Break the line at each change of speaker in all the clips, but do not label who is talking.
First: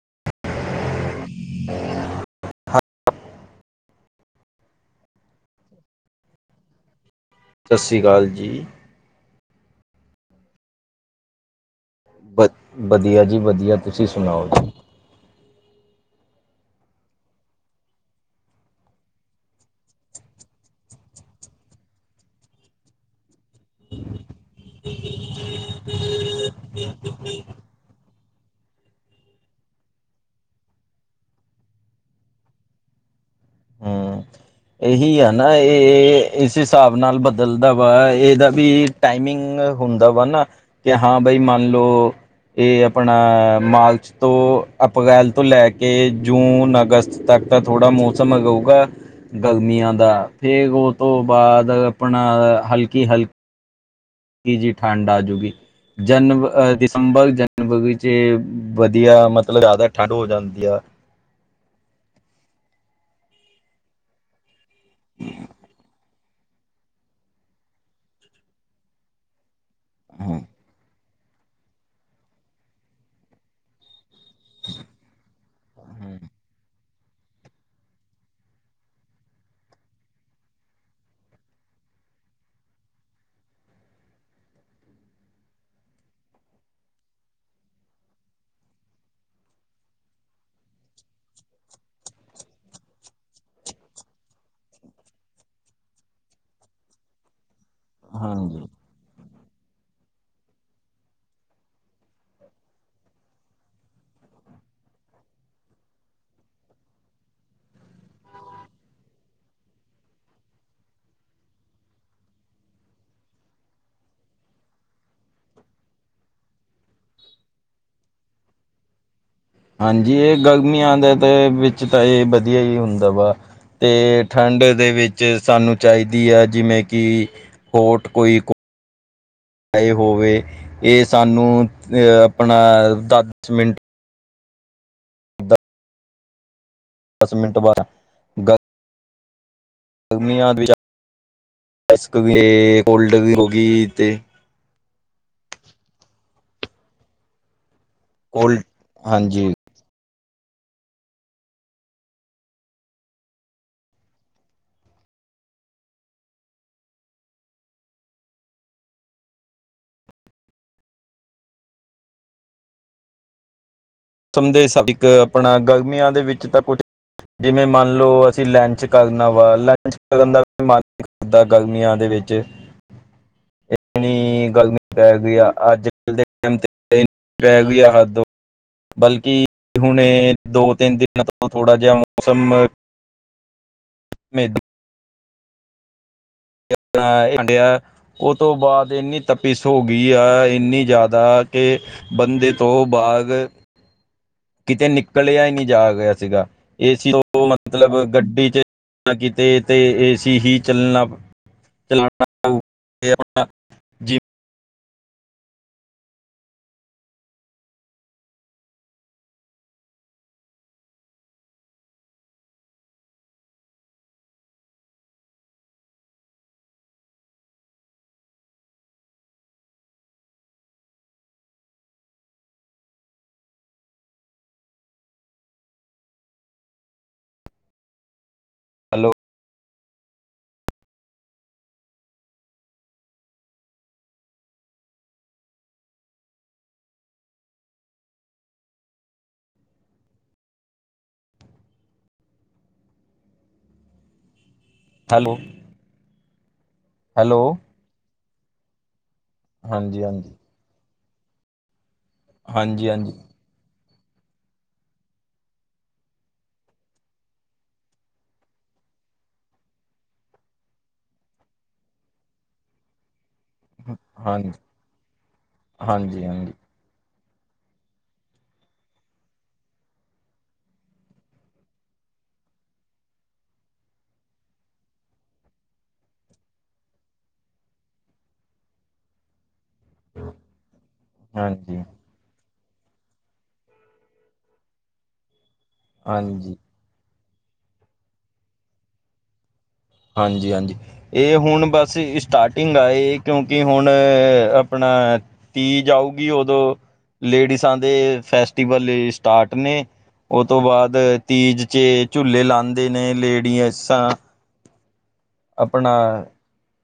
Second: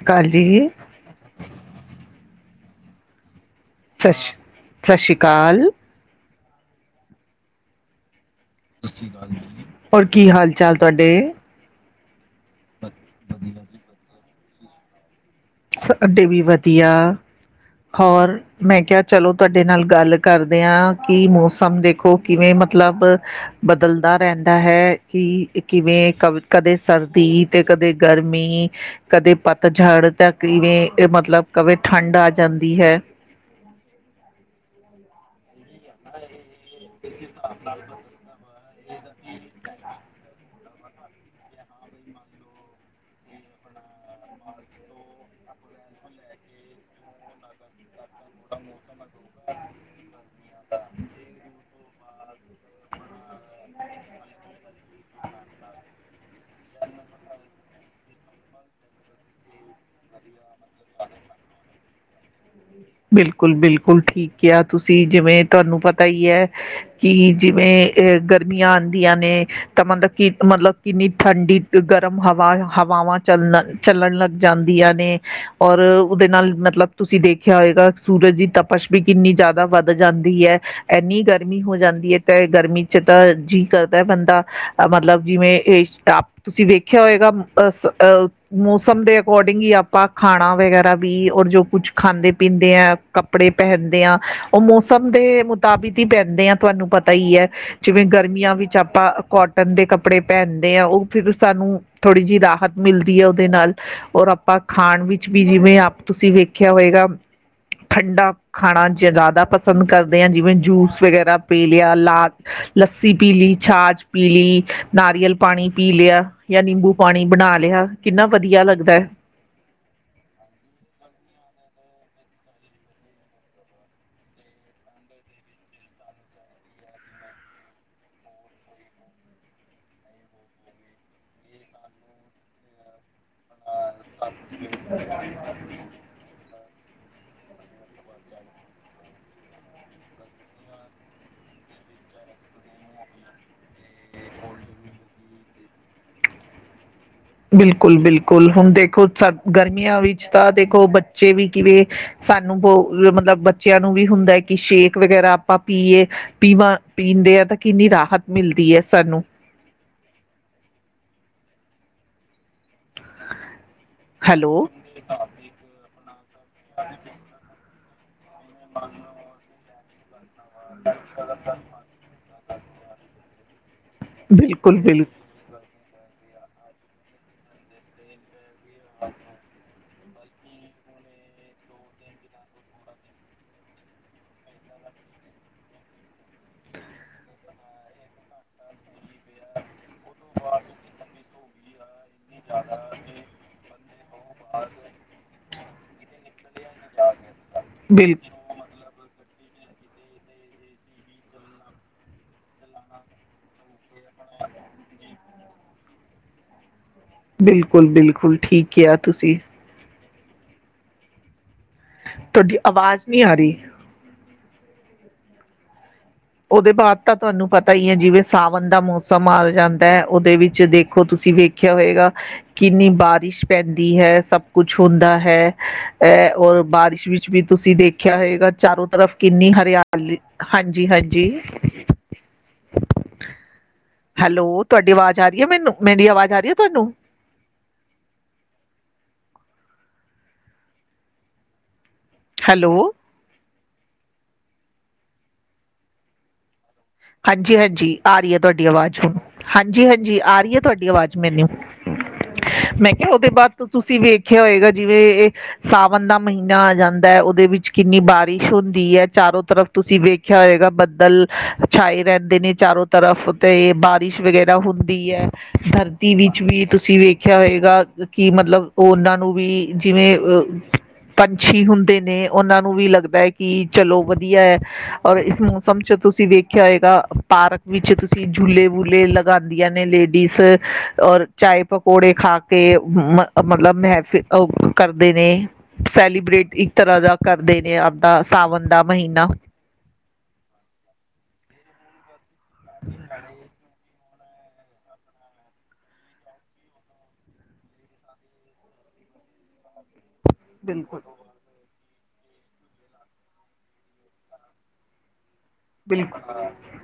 [inaudible] ਅਕਾਲ ਜੀ।
[inaudible] ਹਾਂ।
ਸਤ ਸ਼ ਸਤਿ ਸ਼੍ਰੀ ਅਕਾਲ।
ਸਤਿ ਸ੍ਰੀ ਅਕਾਲ ਜੀ।
ਸਤਿ ਸ਼੍ਰੀ ਅਕਾਲ ਜੀ। ਹੋਰ ਕੀ, ਹਾਲ-ਚਾਲ ਤੁਹਾਡੇ?
ਵਧੀਆ ਜੀ, ਵਧੀਆ। ਤੁਸੀਂ ਸੁਣਾਓ ਜੀ?
ਸਾਡੇ ਵੀ ਵਧੀਆ, ਹੋਰ ਮੈਂ ਕਿਹਾ ਚਲੋ ਤੁਹਾਡੇ ਨਾਲ ਗੱਲ ਕਰਦੇ ਆਂ, ਕਿ ਮੌਸਮ ਦੇਖੋ, ਕਿਵੇਂ ਮਤਲਬ ਬਦਲਦਾ ਰਹਿੰਦਾ ਹੈ, ਕਿ ਕਿਵੇਂ, ਕ ਕਦੇ ਸਰਦੀ, ਤੇ ਕਦੇ ਗਰਮੀ ਕਦੇ ਪਤਝੜ ਤਾਂ ਕਿਵੇਂ, ਮਤਲਬ ਕਵੇ ਠੰਡ ਆ ਜਾਂਦੀ ਹੈ।
ਹੂੰ, ਇਹੀ ਆ ਨਾ ਇਹ ਇਸ ਹਿਸਾਬ ਨਾਲ ਬਦਲਦਾ ਵਾ, ਇਹਦਾ ਵੀ ਟਾਈਮਿੰਗ ਹੁੰਦਾ ਵਾ ਨਾ, ਕਿ ਹਾਂ ਬਈ ਮੰਨਲੋ- ਇਹ ਆਪਣਾ ਮਾਰਚ ਤੋ ਅਪ੍ਰੈਲ ਤੋਂ ਲੈ ਕੇ ਜੂਨ- ਅਗਸਤ। ਤੱਕ ਤਾਂ ਥੋੜਾ ਮੌਸਮ ਅਗਾਊਗਾ ਗਰਮੀਆਂ ਦਾ, ਫੇਰ ਉਹ ਤੋਂ ਬਾਅਦ ਅਪਣਾ ਹਲਕੀ-ਹਲਕੀ ਕੀ ਜੀ ਠੰਡ ਆਜੂਗੀ। ਜਨ, ਦਿਸੰਬਰ, ਜਨਵਰੀ'ਚੇ ਵਧੀਆ, ਮਤਲਬ ਜ਼ਿਆਦਾ ਠੰਡ ਹੋ ਜਾਂਦੀ ਆ।
ਬਿਲਕੁਲ-ਬਿਲਕੁਲ ਠੀਕ ਕਿਆ ਤੁਸੀ, ਜਿਵੇਂ ਤੁਹਾਨੂੰ ਪਤਾ ਈ ਐ ਕਿ ਜਿਵੇਂ ਅ, ਗਰਮੀਆਂ ਆਂਦੀਆਂ ਨੇ, ਤਾਂ ਮਤਲਬ ਕਿ, ਮਤਲਬ ਕਿੰਨੀ ਠੰਡੀ ਗਰਮ ਹਵਾ, ਹਵਾਵਾਂ ਚੱਲਨ-ਚੱਲਣ ਲੱਗ ਜਾਂਦੀਆਂ ਨੇ, ਔਰ ਉਹਦੇ
ਹਾਂਜੀ।
ਨਾਲ ਮਤਲਬ ਤੁਸੀਂ ਦੇਖ ਖਿਆ ਹੋਇਗਾ, ਸੂਰਜ ਦੀ ਤਪਸ਼ ਵੀ ਕਿੰਨੀ ਜ਼ਿਆਦਾ ਵੱਧ ਜਾਂਦੀ ਐ। ਐਨੀ ਗਰਮੀ ਹੋ ਜਾਂਦੀ ਏ, ਤੇ ਗਰਮੀ'ਚ ਤਾ ਜੀਅ ਕਰਦਾ ਬੰਦਾ ਮਤਲਬ ਜਿਵੇਂ, ਇਹ ਸਭ ਤੁਸੀਂ ਵੇਖਿਆ ਹੋਇਗਾ, ਅਹ ਮੋਸਮ ਦੇ ਅਕੋਰਡਿੰਗ ਹੀ ਆਪਾਂ ਖਾਣਾ ਵਗੈਰਾ ਬੀ, ਔਰ ਜੋ ਕੁੱਛ ਖਾਂਦੇ ਪੀਂਦੇ ਆਂ, ਕੱਪੜੇ ਪਹਿਨਦੇ ਆਂ, ਉਹ ਮੌਸਮ ਦੇ ਮੁਤਾਬਿਕ ਹੀ ਪਹਿਨਦੇ ਆ, ਤੁਹਾਨੂੰ ਪਤਾ ਹੀਹੈ, ਅ ਬ ਜਿਵੇਂ ਗਰਮੀਆਂ ਵਿੱਚ ਆਪਾ ਕੌਟਨ ਦੇ ਕੱਪੜੇ ਪਹਿਨਦੇ ਹਾਂ, ਉਹ ਫਿਰ ਸਾਨੂੰ ਥੋੜ੍ਹੀ ਜਿਹੀ ਰਾਹਤ ਮਿਲਦੀ ਐ ਉਹਦੇ ਨਾਲ। ਔਰ ਆਪਾ ਖਾਣ ਵਿੱਚ ਵੀ ਜਿਵੇਂ, ਆਪ ਤੁਸੀਂ ਵੇਖਿਆ ਹੋਇਗਾ। ਠੰਡਾ ਖਾਣਾ ਜ ਜ਼ਿਆਦਾ ਪਸੰਦ ਕਰਦੇ ਆ, ਜਿਵੇਂ ਜੂਸ ਵਗੈਰਾ ਪੀਲਿਆ ਲਾ ਲੱਸੀ ਪੀਲੀ, ਛਾਛ ਪੀਲੀ, ਨਾਰੀਅਲ ਪਾਣੀ ਪੀਲਿਆ। ਯਾ ਨਿੰਬੂ ਪਾਣੀ ਬਣਾਲਿਆ, ਕਿੰਨਾ ਵਧੀਆ ਲੱਗਦੈ।
ਹਾਂਜੀ, ਇਹ ਗਰਮੀਆਂ, ਦੇ ਤੇ ਵਿੱਚ ਤਾ ਇਹ ਵਧੀਆ ਹੀ ਹੁੰਦਾ ਵਾ। 'ਤੇ ਠੰਡ ਦੇ ਵਿੱਚ ਸਾਨੂੰ ਚਾਈਦੀ ਆ, ਜਿਵੇਂ ਕਿ ਕੋਟ, ਕੋਈ ਕੋ ਹੋਵੇ ਇਹ ਸਾਨੂੰ ਅ, ਆਪਣਾ ਦਸ ਮਿੰਟ
ਹਾਂਜੀ। [unintelligible]
ਦਸ ਮਿੰਟ, ਬਾਰਾ ਗਲ ਗਰਮੀਆਂ'ਚ ਨੇਸਕਵੇ, ਕੋਲਡ ਵੀ ਹੋ ਗਈ ਤੇ
ਬਿਲਕੁੱਲ-ਬਿਲਕੁੱਲ,
ਕੋਲਡ
ਹੁਣ ਦੇਖੋ ਸਾ
ਹਾਂਜੀ।
ਗਰਮੀਆਂ ਵਿੱਚ ਤਾ ਦੇਖੋ, ਬੱਚੇ ਵੀ ਕਿਵੇਂ ਸਾਨੂੰ ਬਹੁ, ਮਤਲਬ ਬੱਚਿਆਂ ਨੂੰ ਵੀ ਹੁੰਦਾ ਕਿ ਸ਼ੇਕ ਵਗੈਰਾ ਆਪਾ ਪੀਏ। ਪੀਵਾਂ, ਪੀਂਦੇ ਆ ਤਾਂ ਕਿੰਨੀ ਰਾਹਤ ਮਿਲਦੀ ਹੈ, ਸਾਨੂੰ।
ਸਮ ਦੇ [inaudible]
ਹੈਲੋ।
ਹਿਸਾਬ ਇੱਕ ਆਪਣਾ ਗਰਮੀਆਂ ਦੇ ਵਿੱਚ ਤਾਂ ਕੁਝ ਜਿਵੇਂ ਮੰਨਲੋ ਅਸੀ ਲੇਂਚ ਕਰਨਾ ਵਾ, ਲੰਚ ਕਰਨ ਦਾ ਵੀ ਮਨ ਨੀ ਕਰਦਾ, ਗਰਮੀਆਂ ਦੇ ਵਿੱਚ। ਇਨੀ ਗਰਮੀ
ਬਿਲਕੁਲ ਬਿਲ
ਪੈ ਗਈ ਆ ਅੱਜ-ਕੱਲ ਦੇ [inaudible] ਟਾਇਮ ਤੇ [inaudible] ਹੱਦ ਬਲਕਿ ਹੁਣੇ, ਦੋ-ਤਿੰਨ ਦਿਨਾਂ ਤੋਂ ਥੋੜਾ ਜਿਹਾ ਮੌਸਮ ਆਪਣਾ ਖਾ ਆਂਡੇਆ ਉਹ ਤੋਂ ਬਾਅਦ ਇੰਨੀ ਤਪੀਸ ਹੋਗੀ ਆ, ਇੰਨੀ ਜ਼ਿਆਦਾ, ਕਿ ਬੰਦੇ ਤੋਂ ਬਾਅਦ, ਕਿਤੇ ਨਿਕਲਿਆ ਹੀ ਨਹੀਂ ਜਾ ਗਿਆ ਸੀਗਾ। ਏਸੀ ਤੋਂ ਮਤਲਬ,
ਬਿਲ
ਗੱਡੀ'ਚ ਕੀਤੇ ਤੇ ਏਸੀ ਹੀ ਚੱਲਣਾ ਚਲਾਣਾ ਆਪਣਾ [unintelligible] ਜਿਵੇਂ
ਬਿਲਕੁਲ-ਬਿਲਕੁਲ, ਠੀਕ ਕਿਹਾ ਤੁਸੀ। ਤੁਹਾਡੀ ਆਵਾਜ਼ ਨੀ ਆ ਰਈ। ਉਹਦੇ ਬਾਅਦ ਤਾਂ ਤੁਹਾਨੂੰ ਪਤਾ ਈ ਐ, ਜਿਵੇਂ ਸਾਵਣ ਦਾ ਮੌਸਮ ਆ ਜਾਂਦਾ, ਉਹਦੇ ਵਿੱਚ ਦੇਖੋ ਤੁਸੀਂ ਵੇਖ ਦੇਖਿਆ ਹੋਏਗਾ ਕਿੰਨੀ ਬਾਰਿਸ਼ ਪੈਂਦੀ ਹੈ, ਸਭ ਕੁਛ ਹੁੰਦਾ ਹੈ। ਐ ਔਰ ਬਾਰਿਸ਼ ਵਿੱਚ ਵੀ ਤੁਸੀਂ ਦੇਖਿਆ ਹੋਏਗਾ। ਚਾਰੋ
ਹੈਲੋ
ਤਰਫ ਕਿੰਨੀ ਹਰਿਆਲੀ, ਹਾਂਜੀ-ਹਾਂਜੀ। ਹੈਲੋ, ਤੁਹਾਡੀ ਆਵਾਜ਼ ਆ ਰਹੀ ਏ ਮੈਨੂੰ, ਮੇਰੀ ਆਵਾਜ਼ ਆ ਰਹੀ ਏ ਤੁਹਾਨੂੰ। ਹੈਲੋ,
ਹੈਲੋ, ਹੈਲੋ
ਹਾਂਜੀ-ਹਾਂਜੀ, ਆ ਰਈ ਐ ਤੁਹਾਡੀ ਆਵਾਜ਼ ਹੁਣ,
ਹਾਂਜੀ
ਹਾਂਜੀ-ਹਾਂਜੀ,
ਹਾਂਜੀ
ਆ ਰਈ ਐ ਤੁਹਾਡੀ ਆਵਾਜ਼ ਮੈਨੂੰ।
ਹਾਂਜੀ
ਮੈਂ ਕਿਹਾ
ਹਾਂਜੀ
ਉਹਦੇ ਬਾਅਦ ਤੁਸੀਂ ਵੇਖਿਆ ਹੋਏਗਾ, ਜਿਵੇਂ ਇਹ ਸਾਵਣ ਦਾ ਮਹੀਨਾ ਆ ਜਾਂਦਾ ਐ, ਉਹਦੇ ਵਿੱਚ ਕਿੰਨੀ ਬਾਰਿਸ਼ ਹੁੰਦੀ ਐ ਚਾਰੋ ਤਰਫ। ਤੁਸੀਂ ਵੇਖਿਆ ਹੋਏਗਾ, ਬੱਦਲ ਛਾਏ ਰਹਿੰਦੇ ਨੇ ਚਾਰੋਂ ਤਰਫ ਤੇ ਬਾਰਿਸ਼
ਹਾਂਜੀ
ਵਗੈਰਾ ਹੁੰਦੀ ਐ, ਧਰਤੀ
ਹਾਂਜੀ
ਵਿੱਚ ਵੀ ਤੁਸੀਂ ਵੇਖ ਵੇਖਿਆ ਹੋਏਗਾ ਕਿ ਮਤਲਬ ਉਹਨਾਂ ਨੂੰ ਵੀ ਜਿਵੇਂ ਅ ਪੰਛੀ ਹੁੰਦੇ ਨੇ, ਉਹਨਾਂ ਨੂੰ ਵੀ ਲੱਗਦਾ ਕਿ ਚਲੋ ਵਧੀਆ। ਔਰ ਇਸ ਮੌਸਮ ਚ ਤੁਸੀਂ ਵੇਖਿਆ ਹੋਏਗਾ, ਪਾਰਕ ਵਿੱਚ ਤੁਸੀਂ ਝੂਲੇ ਵੂਲੇ ਲੱ ਗਾਂਦੀਆਂ ਨੇ ਲੇਡੀਜ਼, ਔਰ ਚਾਏ
ਹਾਂਜੀ ਹਾਂਜੀ
ਪਕੌੜੇ ਖਾ ਤੇ ਮ ਮਤਲਬ ਮੈ ਫਿਰ ਉਹ ਕਰਦੇ ਨੇ
ਹਾਂਜੀ
ਸੈਲੀਬ੍ਰੇਟ ਤਰਾਜਾ ਕਰਦੇ ਨੇ, ਆਪਦਾ ਸਾਵਣ ਦਾ ਮਹੀਨਾ।
ਹਾਂਜੀ-ਹਾਂਜੀ। ਇਹ ਹੁਣ ਬਸ ਸਟਾਟਿੰਗ ਆ ਏ, ਕਿਉਂਕਿ ਹੁਣ ਆਪਣਾ ਤੀਜ ਆਊਗੀ, ਉਦੋਂ ਲੇਡੀਜ਼ਾਂ ਦੇ ਫੈਸਟੀਵਲ ਸਟਾਟ ਨੇ। ਉਹ ਤੋਂ ਬਾਅਦ
ਬਿਲਕੁਲ
ਤੀਜ ਚ ਝੂਲੇ ਲਾਂਦੇ ਨੇ ਲੇਡੀਐਸਾਂ। ਆਪਣਾ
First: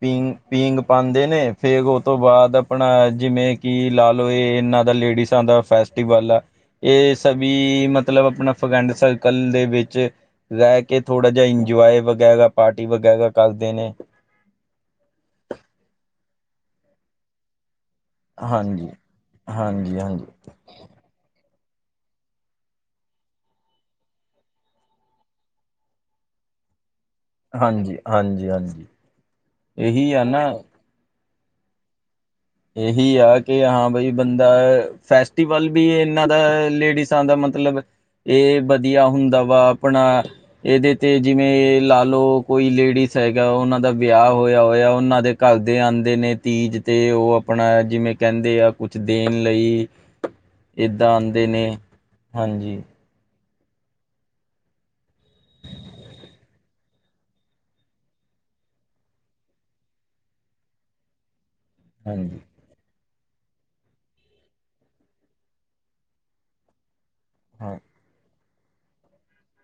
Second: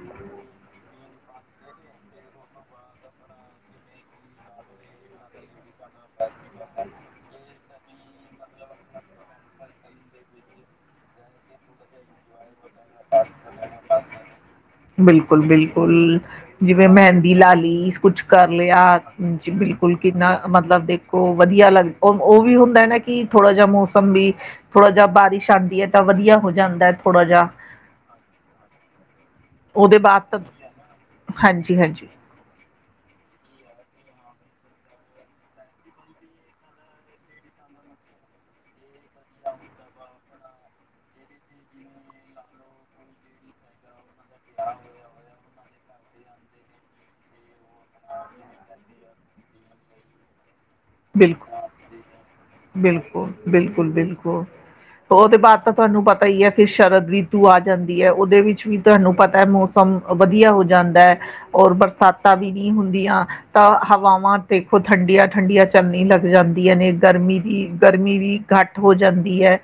ਪੀਂਗ-ਪੀਂਗ ਪਾਂਦੇ ਨੇ, ਫੇਰ ਉਹ ਤੋਂ ਬਾਅਦ ਆਪਣਾ ਜਿਵੇਂ ਕਿ ਲਾ ਲੋ ਇਹ ਇਹਨਾਂ ਦਾ ਲੇਡੀਜ਼ ਜਾਂ ਦਾ ਫੈਸਟੀਵਲ ਆ। ਇਹ ਸਭੀ ਮਤਲਬ ਆਪਣਾ ਫਰੈਂਡ ਸਰਕਲ ਦੇ ਵਿੱਚ ਰਹਿ ਕੇ ਥੋੜਾ ਜਾ ਇੰਜੋਏ ਵਗੈਰਾ, ਪਾਰਟੀ ਵਗੈਰਾ ਕਰਦੇ ਨੇ।
ਬਿਲਕੁਲ-ਬਿਲਕੁਲ, ਜਿਵੇਂ ਮਹਿੰਦੀ ਲਾਲੀ। ਕੁਛ ਕਰ ਲਿਆ,
ਹਾਂਜੀ,
ਜੀ ਬਿਲਕੁਲ
ਹਾਂਜੀ, ਹਾਂਜੀ,
ਕਿੰਨਾ ਮਤਲਬ ਦੇਖ ਖੋ ਵਧੀਆ ਲੱਗ ਉਹ ਵੀ ਹੁੰਦਾ ਨਾ ਕਿ ਥੋੜਾ ਜਾ ਮੌਸਮ ਵੀ ਥੋੜ੍ਹਾ ਜੀ ਬਾਰਿਸ਼ ਆਂਦੀ ਐ, ਤਾਂ ਵਧੀਆ ਹੋ ਜਾਂਦਾ ਥੋੜ੍ਹਾ ਜਾ।
ਹਾਂਜੀ-ਹਾਂਜੀ-ਹਾਂਜੀ।
ਉਹਦੇ ਬਾਅਦ ਤਾਂ, ਹਾਂਜੀ-ਹਾਂਜੀ।
ਇਹੀ ਆ ਕਿ ਹਾਂ ਬਾਈ ਬੰਦਾ ਫੈਸਟੀਵਲ ਵੀ ਇਹਨਾਂ ਦਾ ਲੇਡੀਸਾਂ ਦਾ ਮਤਲਬ ਇਹ ਵਧੀਆ ਹੁੰਦਾ ਵਾ ਆਪਣਾ। ਇਹਦੇ ਤੇ ਜਿਵੇਂ ਇਹ ਲਾ ਲੋ ਕੋਈ ਲੇਡੀਜ਼ ਹੈਗਾ, ਉਹਨਾਂ ਦਾ ਵਿਆਹ ਹੋਇਆ-ਹੋਇਆ, ਉਹਨਾਂ ਦੇ ਘਰਦੇ ਆਂਦੇ ਨੇ ਤੀਜ ਤੇ, ਉਹ ਆਪ ਬਣਾਇਆ ਜਿਵੇਂ ਕਹਿੰਦੇ ਆ ਕੁਛ ਦੇਣ ਲਈ। ਏਦਾਂ ਆਂਦੇ ਨੇ ਹਾਂਜੀ।
ਬਿਲਕੁਲ-ਬਿਲਕੁਲ। ਉਹਦੇ ਬਾਅਦ ਤਾਂ ਤੁਹਾਨੂੰ ਪਤਾ ਈ ਐ ਫਿਰ ਸ਼ਰਦ ਰੀਤੂ ਆ ਜਾਂਦੀ ਐ, ਉਹਦੇ ਵਿੱਚ ਵੀ ਤੁਹਾਨੂੰ ਪਤਾ ਐ ਮੋਸ ਮ ਵਧੀਆ ਹੋ ਜਾਂਦਾ ਐ, ਔਰ ਬਰ ਸਾਤਾਂ
ਹਾਂਜੀ,
ਵੀ ਨਹੀਂ ਹੁੰਦੀਆਂ, ਤਾਂ ਹਵਾਵਾਂ ਦੇਖੋ ਠੰਡੀਆਂ-ਠੰਡੀਆਂ ਚੱਲਣੀ ਲੱਗ ਜਾਂਦੀਆਂ ਨੇ, ਗਰਮੀ ਦੀ
ਹਾਂ
ਗਰਮੀ ਵੀ ਘੱਟ ਹੋ ਜਾਂਦੀ ਐ।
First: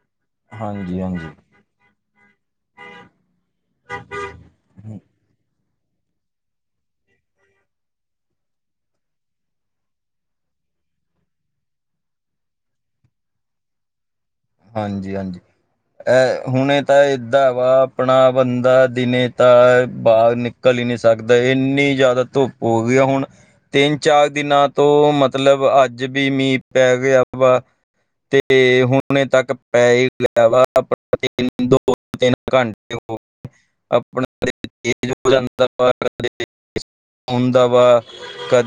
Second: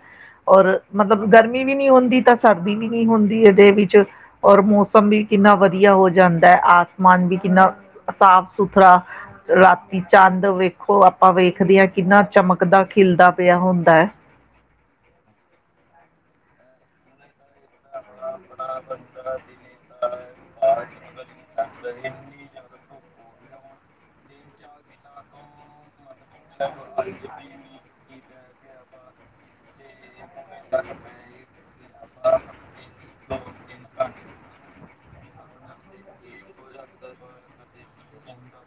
ਔਰ
ਹਾਂਜੀ,
ਮਤਲਬ
ਹਾਂਜੀ,
ਗਰਮੀ ਵੀ ਨੀ ਹੁੰਦੀ, ਤਾਂ ਸਰਦੀ ਵੀ ਨਹੀਂ ਹੁੰਦੀ ਇਹਦੇ ਵਿੱਚ। ਔਰ ਮੌਸਮ ਵੀ ਕਿੰਨਾ ਵਧੀਆ ਹੋ ਜਾਂਦਾ, ਆਸਮਾਨ ਵੀ ਕਿੰਨਾ ਸਾਫ-ਸੁਥਰਾ ਰਾਤੀ ਚੰਦ ਵੇਖ ਖੋ ਆਪਾਂ ਵੇਖਦੇ ਆ, ਕਿੰਨਾ ਚਮਕਦਾ ਖਿਲਦਾ ਪਿਆ ਹੁੰਦਾ ਐ।
ਹਾਂਜੀ-ਹਾਂਜੀ, ਅ ਹੁਣੇ ਤਾਂ ਏਦਾਂ ਵਾ ਆਪਣਾ ਬੰਦਾ ਦਿਨੇ ਤਾਂ ਬਾਹਰ ਨਿਕ ਘਲੀ ਨਹੀਂ ਸਕਦਾ ਇੰਨੀ ਜ਼ਿਆਦਾ ਧੁੱਪ ਹੋ ਗਈ ਆ ਹੁਣ। ਤਿੰਨ- ਚਾਰ ਦਿਨਾਂ ਤੋਂ ਮਤਲਬ ਅੱਜ ੱ ਵੀ ਮੀਂਹ ਪੈ ਗਿਆ ਵਾ, ਤੇ ਹੁਣ ਹਣੇ ਤੱਕ ਪੈ ਲਿਆ ਵਾ ਦੋ- ਤਿੰਨ ਘੰਟੇ [unintelligible] ਤੇਜ਼ ਹੋ ਜਾਂਦਾ ਵਾ ਕਦੇ ਹੁੰਦਾ ਵਾ ਕਦੇ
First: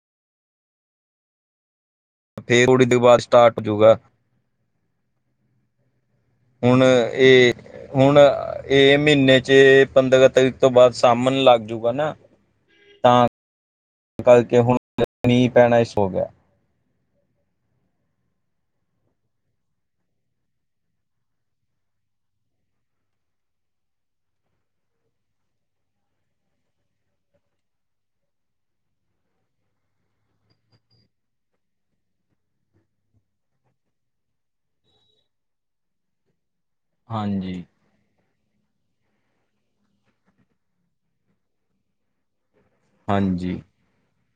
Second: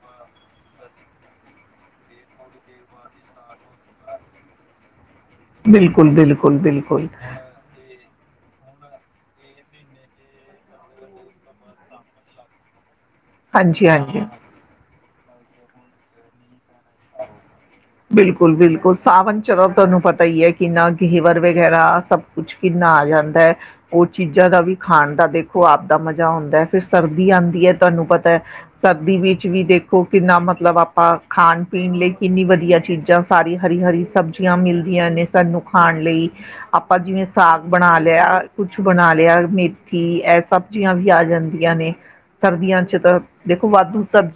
ਫੇਰ ਥੋੜੀ ਦੇਰ ਬਾਅਦ ਸਟਾਰਟ ਹੋਜੂਗਾ।
ਬਿਲਕੁਲ ਬਿਲਕੁਲ
ਹੁਣ
ਬਿਲਕੁਲ
ਇਹ, ਹੁਣ ਇਹ ਮ੍ਹੀਨੇ 'ਚ ਪੰਦਰਾਂ ਤਰੀਕ ਤੋਂ ਬਾਅਦ ਸਾਮਣ ਲੱਗ ਜੂਗਾ ਨਾ। ਤਾਂ
ਹਾਂਜੀ-ਹਾਂਜੀ।
ਕਲ ਕੇ ਹੁਣ ਮੀਂਹ ਪੈਣਾ ਸੋ ਗਿਆ।
ਬਿਲਕੁੱਲ-ਬਿਲਕੁੱਲ ਸਾਵਨ ਚਰੋ ਤੁਹਾਨੂੰ ਪਤਾ ਈ ਐ ਕਿੰਨਾ ਗਹੇਵਰ ਵਗੈਰਾ ਸਭ ਕੁਛ ਕਿੰਨਾ ਆ ਜਾਂਦਾ ਹੈ। ਉਹ ਚੀਜ਼ਾਂ ਦਾ ਵੀ ਖਾਣ ਦਾ ਦੇਖੋ, ਆਪਦਾ ਮਜ਼ਾ ਆਉਦਾ ਫਿਰ ਸਰਦੀ ਆਂਦੀ ਐ ਤੁਹਾਨੂੰ ਪਤਾ ਐ ਸਰਦੀ ਵਿੱਚ ਵੀ ਦੇਖੋ ਕਿੰਨਾ ਮਤਲਬ ਆਪਾਂ ਖਾਣ ਪੀਣ ਲਈ ਕਿੰਨੀ ਵਧੀਆ ਦੀਆਂ ਚੀਜ਼ਾਂ ਸਾਰੀ ਹਰੀ-ਹਰੀ ਸਬਜ਼ੀਆਂ ਮਿਲਦੀਆਂ ਨੇ ਸਾਨੂੰ ਖਾਣ ਲਈ। ਆਪਾਂ ਜਿਵੇਂ
ਹਾਂਜੀ।
ਸਾਗ ਬਣਾ ਲਿਆ। ਕੁਛ, ਬਣਾ ਲਿਆ ਮੇਥੀ ਇਹ ਸਬਜ਼ੀਆਂ ਵੀ ਆ ਜਾਂਦੀਆਂ ਨੇ ਸਰਦੀਆਂ ਤਾਂ
ਹਾਂਜੀ,
ਦੇਖੋ ਵਾਧੂ ਸਬ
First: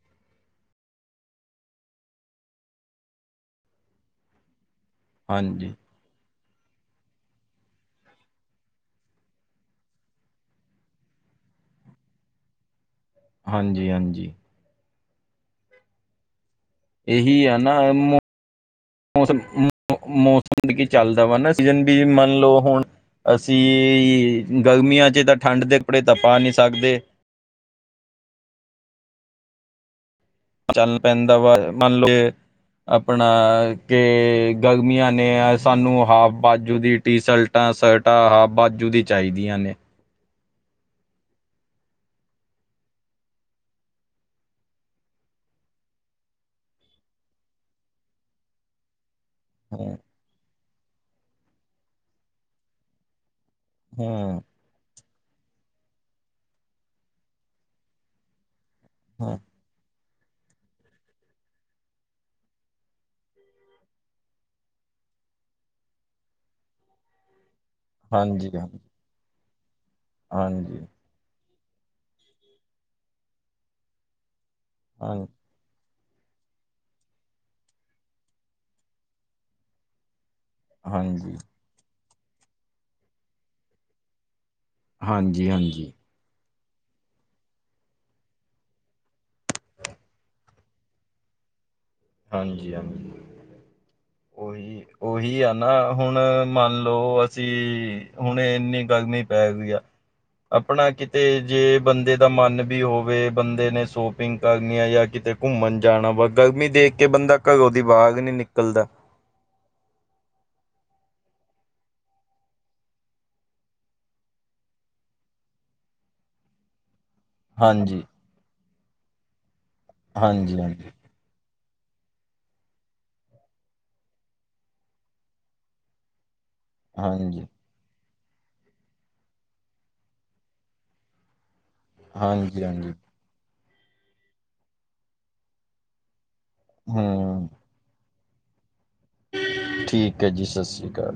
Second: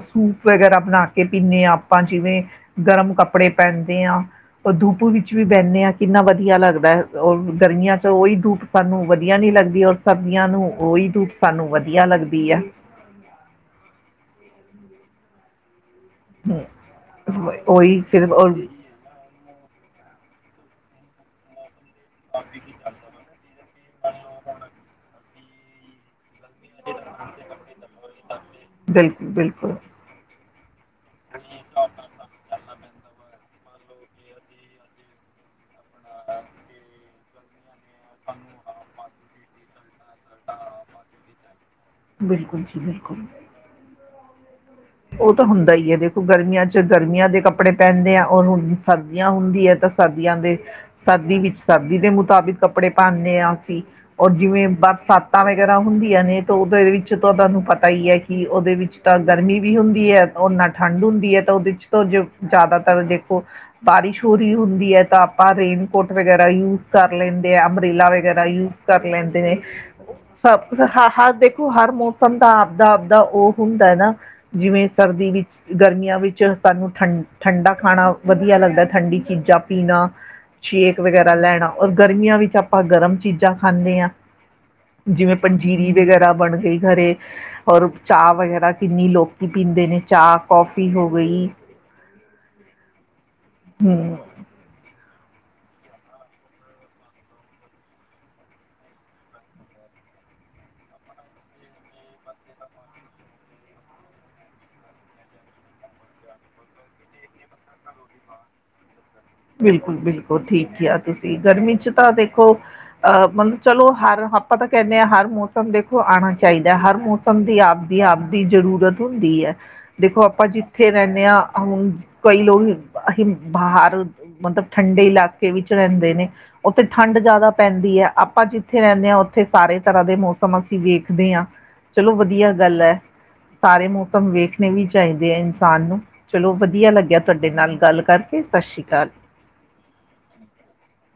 ਸੂਪ ਵਗੈਰਾ ਬਣਾ ਕੇ ਪੀਂਨੇ ਆ ਆਪਾਂ ਜਿਵੇਂ ਗਰਮ ਕੱਪੜੇ ਪਹਿਨਦੇ ਆਾਂ ਉਹ ਧੂਪੂ ਵਿੱਚ ਵੀ
ਹਾਂਜੀ,
ਬਹਿੰਦੇ ਹਾਂ। ਕਿੰਨਾ ਵਧੀਆ ਲੱਗਦਾ ਔਰ ਗਰਮੀਆਂ 'ਚੋਂ ਉਹੀ ਧੂਪ ਸਾਨੂੰ ਵਧੀਆ ਨੀ ਲੱਗਦੀ ਔਰ ਸਬਜ਼ੀਆਂ ਨੂੰ ਉਹੀ ਧੂੱਪ ਸਾਨੂੰ ਵਧੀਆ ਲੱਗਦੀ ਹੈ।
ਹਾਂਜੀ-ਹਾਂਜੀ। ਇਹੀ
[inaudible]
ਆ ਨਾ
ਓਹੀ ਫਿਰ,
ਮੌਸਮ -ਮੌਸਮ ਕੀ ਚੱਲਦਾ ਵਾ ਨਾ ਸੀਜਨ ਵੀ ਮੰਨ ਲਓ ਹੁਣ ਅਸੀਂ ਗਰਮੀਆਂ 'ਚ ਤਾਂ ਠੰਡ ਦੇ ਕੱਪੜੇ ਤਾਂ ਪਾ ਨਹੀਂ ਸਕਦੇ।
ਬਿਲਕੁਲ-ਬਿਲਕੁਲ।
ਚੱਲ ਪੈਂਦਾ ਵਾ। ਮੰਨ ਲਓ ਆਪਣਾ ਕਿ, ਗਰਮੀਆਂ ਨੇ ਸਾਨੂੰ ਹਾਫ ਬਾਜੂ ਦੀ ਟੀ ਸ਼ਲਰਟਾਂ ਸਰਟਾਂ ਹਾਫ ਬਾਜੂ ਦੀਆਂ ਚਾਹੀਦੀਆਂ ਨੇ।
ਬਿਲਕੁਲ ਜੀ ਬਿਲਕੁਲ। ਉਹ ਤਾਂ ਹੁੰਦਾ ਹੀ ਹੈ, ਦੇਖੋ ਗਰਮੀਆਂ 'ਚ ਗਰਮੀਆਂ ਦੇ ਕੱਪੜੇ ਪਹਿਨਦੇ ਆਂ, ਉਹ ਹੁਣ ਸਰਦੀਆਂ ਹੁੰਦੀ ਹੈ ਤਾਂ
ਹੂੰ,
ਸਰਦੀਆਂ ਦੇ ਸਰਦੀ ਵਿੱਚ ਸਰਦੀ ਦੇ ਮੁਤਾਬਿਕ ਕੱਪੜੇ ਪਾਂਦੇ ਹਾਂ। ਔਰ
ਹੂੰ,
ਜਿਵੇਂ ਬਰ ਸੱਤ ਵਗੈਰਾ ਹੁੰਦੀਆਂ ਨੇ, ਤੇ ਉਹਦੇ ਵਿੱਚ ਤਾਂ ਤੁਹਾਨੂੰ ਪਤਾ ਹੀ ਹੈ ਕਿ ਉਹਦੇ ਵਿੱਚ ਤਾਂ ਗਰਮੀ ਵੀ ਹੁੰਦੀ ਹੈ, ਨਾ ਠੰਡ ਹੁੰਦੀ ਹੈ ਤਾਂ ਉਹਦੇ 'ਚ ਤਾਂ ਜੇ ਜ਼ਿਆਦਾਤਰ ਦੇਖੋ ਬਾਰਿਸ਼ ਹੋ ਰਹੀ ਹੁੰਦੀ ਹੈ ਤਾਂ, ਆਪਾਂ ਰੇਨਕੋਟ ਵਗੈਰਾ ਯੂਜ ਕਰ ਲੈਂਦੇ। ਅੰਬਰੇਲਾ ਵਗੈਰਾ
ਹਾਂਜੀ,
ਯੂਜ ਕਰ ਲੈਂਦੇ ਨੇ ਸ
ਹਾਂਜੀ,
ਹ ਹ ਦੇ ਓ ਹਰ ਮੌਸਮ ਦਾ ਆਵਦਾ-ਆਵਦਾ ਉਹ ਹੁੰਦਾ ਨਾ, ਜਿਵੇਂ
ਹਾਂਜੀ,
ਸਰਦੀ ਵਿੱਚ ਗਰਮੀਆਂ ਵਿੱਚ ਸਾਨੂੰ ਠੰ ਠੰਡਾ ਖਾਣਾ ਵਧੀਆ ਲੱਗਦਾ ਠੰਡੀ ਚੀਜ਼ਾਂ ਪੀਣਾ। ਸ਼ੇਕ ਵਗੈਰਾ
ਹਾਂਜੀ।
ਲੈਣਾ ਔਰ ਗਰਮੀਆਂ ਵਿੱਚ ਆਪਾਂ ਗਰਮ ਚੀਜ਼ਾਂ ਖਾਂਣੇ ਹਾਂ। ਜਿਵੇਂ
ਹਾਂਜੀ
ਪੰਜੀਰੀ
ਹਾਂਜੀ
ਵਗੈਰਾ ਬਣ ਗਈ ਘਰੇ ਔਰ, ਚਾਹ ਵਗੈਰਾ ਕਿੰਨੀ ਲੋਕ ਕੀ ਪੀਂਦੇ ਨੇ ਚਾਹ ਕੌਫੀ ਹੋ ਗਈ।
ਹਾਂਜੀ -ਹਾਂਜੀ
ਹਮ
[unintelligible] ਉਹੀ ਉਹੀ ਆ ਨਾ ਹੁਣ, ਮੰਨ ਲਓ ਅਸੀਂ ਹੁਣ ਇੰਨੀ ਗਰਮੀ ਪੈ ਗਈ ਆ। ਆਪਣਾ ਕਿਤੇ ਜੇ ਬੰਦੇ ਦਾ ਮਨ ਵੀ ਹੋਵੇ, ਬੰਦੇ ਨੇ ਸੋਪਿੰਗ ਕਰਨੀ ਹੈ ਜਾਂ ਕਿਤੇ ਘੁੰਮਣ ਜਾਣਾ ਵਾ। ਗਰਮੀ ਦੇਖ ਕੇ ਬੰਦਾ ਘਰੋਂ ਦੀ ਬਾਹਰ ਨੀ ਨਿਕਲਦਾ ਵਾ।
ਬਿਲਕੁਲ- ਬਿਲਕੁਲ ਠੀਕ ਆ, ਤੁਸੀਂ ਗਰਮੀ ਚ ਤਾਂ ਦੇਖੋ। ਅ ਮਤਲਬ ਚਲੋ, ਹਰ ਆਪਾਂ ਤਾਂ ਕਹਿੰਦੇ ਹਾਂ ਹਰ ਮੌਸਮ ਦੇਖੋ ਆਉਣਾ ਚਾਹੀਦਾ। ਹਰ ਮੌਸਮ ਸਭ ਦੀ ਆਪਦੀ
ਹਾਂਜੀ
ਆਪਦੀ ਜਰੂਰਤ ਹੁੰਦੀ ਏ ਦੇਖੋ ਆਪਾਂ
ਹਾਂਜੀ
ਜਿੱਥੇ
ਹਾਂਜੀ
ਰਹਿੰਦੇ। ਆਂ, ਹੁਣ ਕਈ ਲੋਕ ਅਸੀਂ ਬਾਹਰ ਮਤਲਬ ਠੰਡੇ ਇਲਾਕੇ ਵਿੱਚ ਰਹਿੰਦੇ ਨੇ ਉੱਥੇ ਠੰਡ
ਹਾਂਜੀ
ਜ਼ਿਆਦਾ ਪੈਂਦੀ ਹੈ ਆਪਾਂ ਜਿੱਥੇ ਰਹਿੰਦੇ ਹਾਂ ਉੱਥੇ ਸਾਰੇ ਤਰ੍ਹਾਂ ਦੇ ਮੌਸਮ ਅਸੀਂ ਵੇਖਦੇ ਹਾਂ। ਚਲੋ ਵਧੀਆ
ਹਾਂਜੀ
ਗੱਲ ਐ
ਹਾਂਜੀ
ਸਾਰੇ ਮੌਸਮ ਵੇਖਣੇ ਵੀ ਚਾਹੀਦੇ ਏ ਇਨਸਾਨ ਨੂੰ। ਚਲੋ ਵਧੀਆ ਲੱਗਿਆ
ਹਮ
ਤੁਹਾਡੇ ਨਾਲ ਗੱਲ ਕਰਕੇ ਸਤਿ ਸ਼੍ਰੀ ਅਕਾਲ।
ਠੀਕ ਹੈ ਜੀ। ਸਤਿ ਸ਼੍ਰੀ ਅਕਾਲ।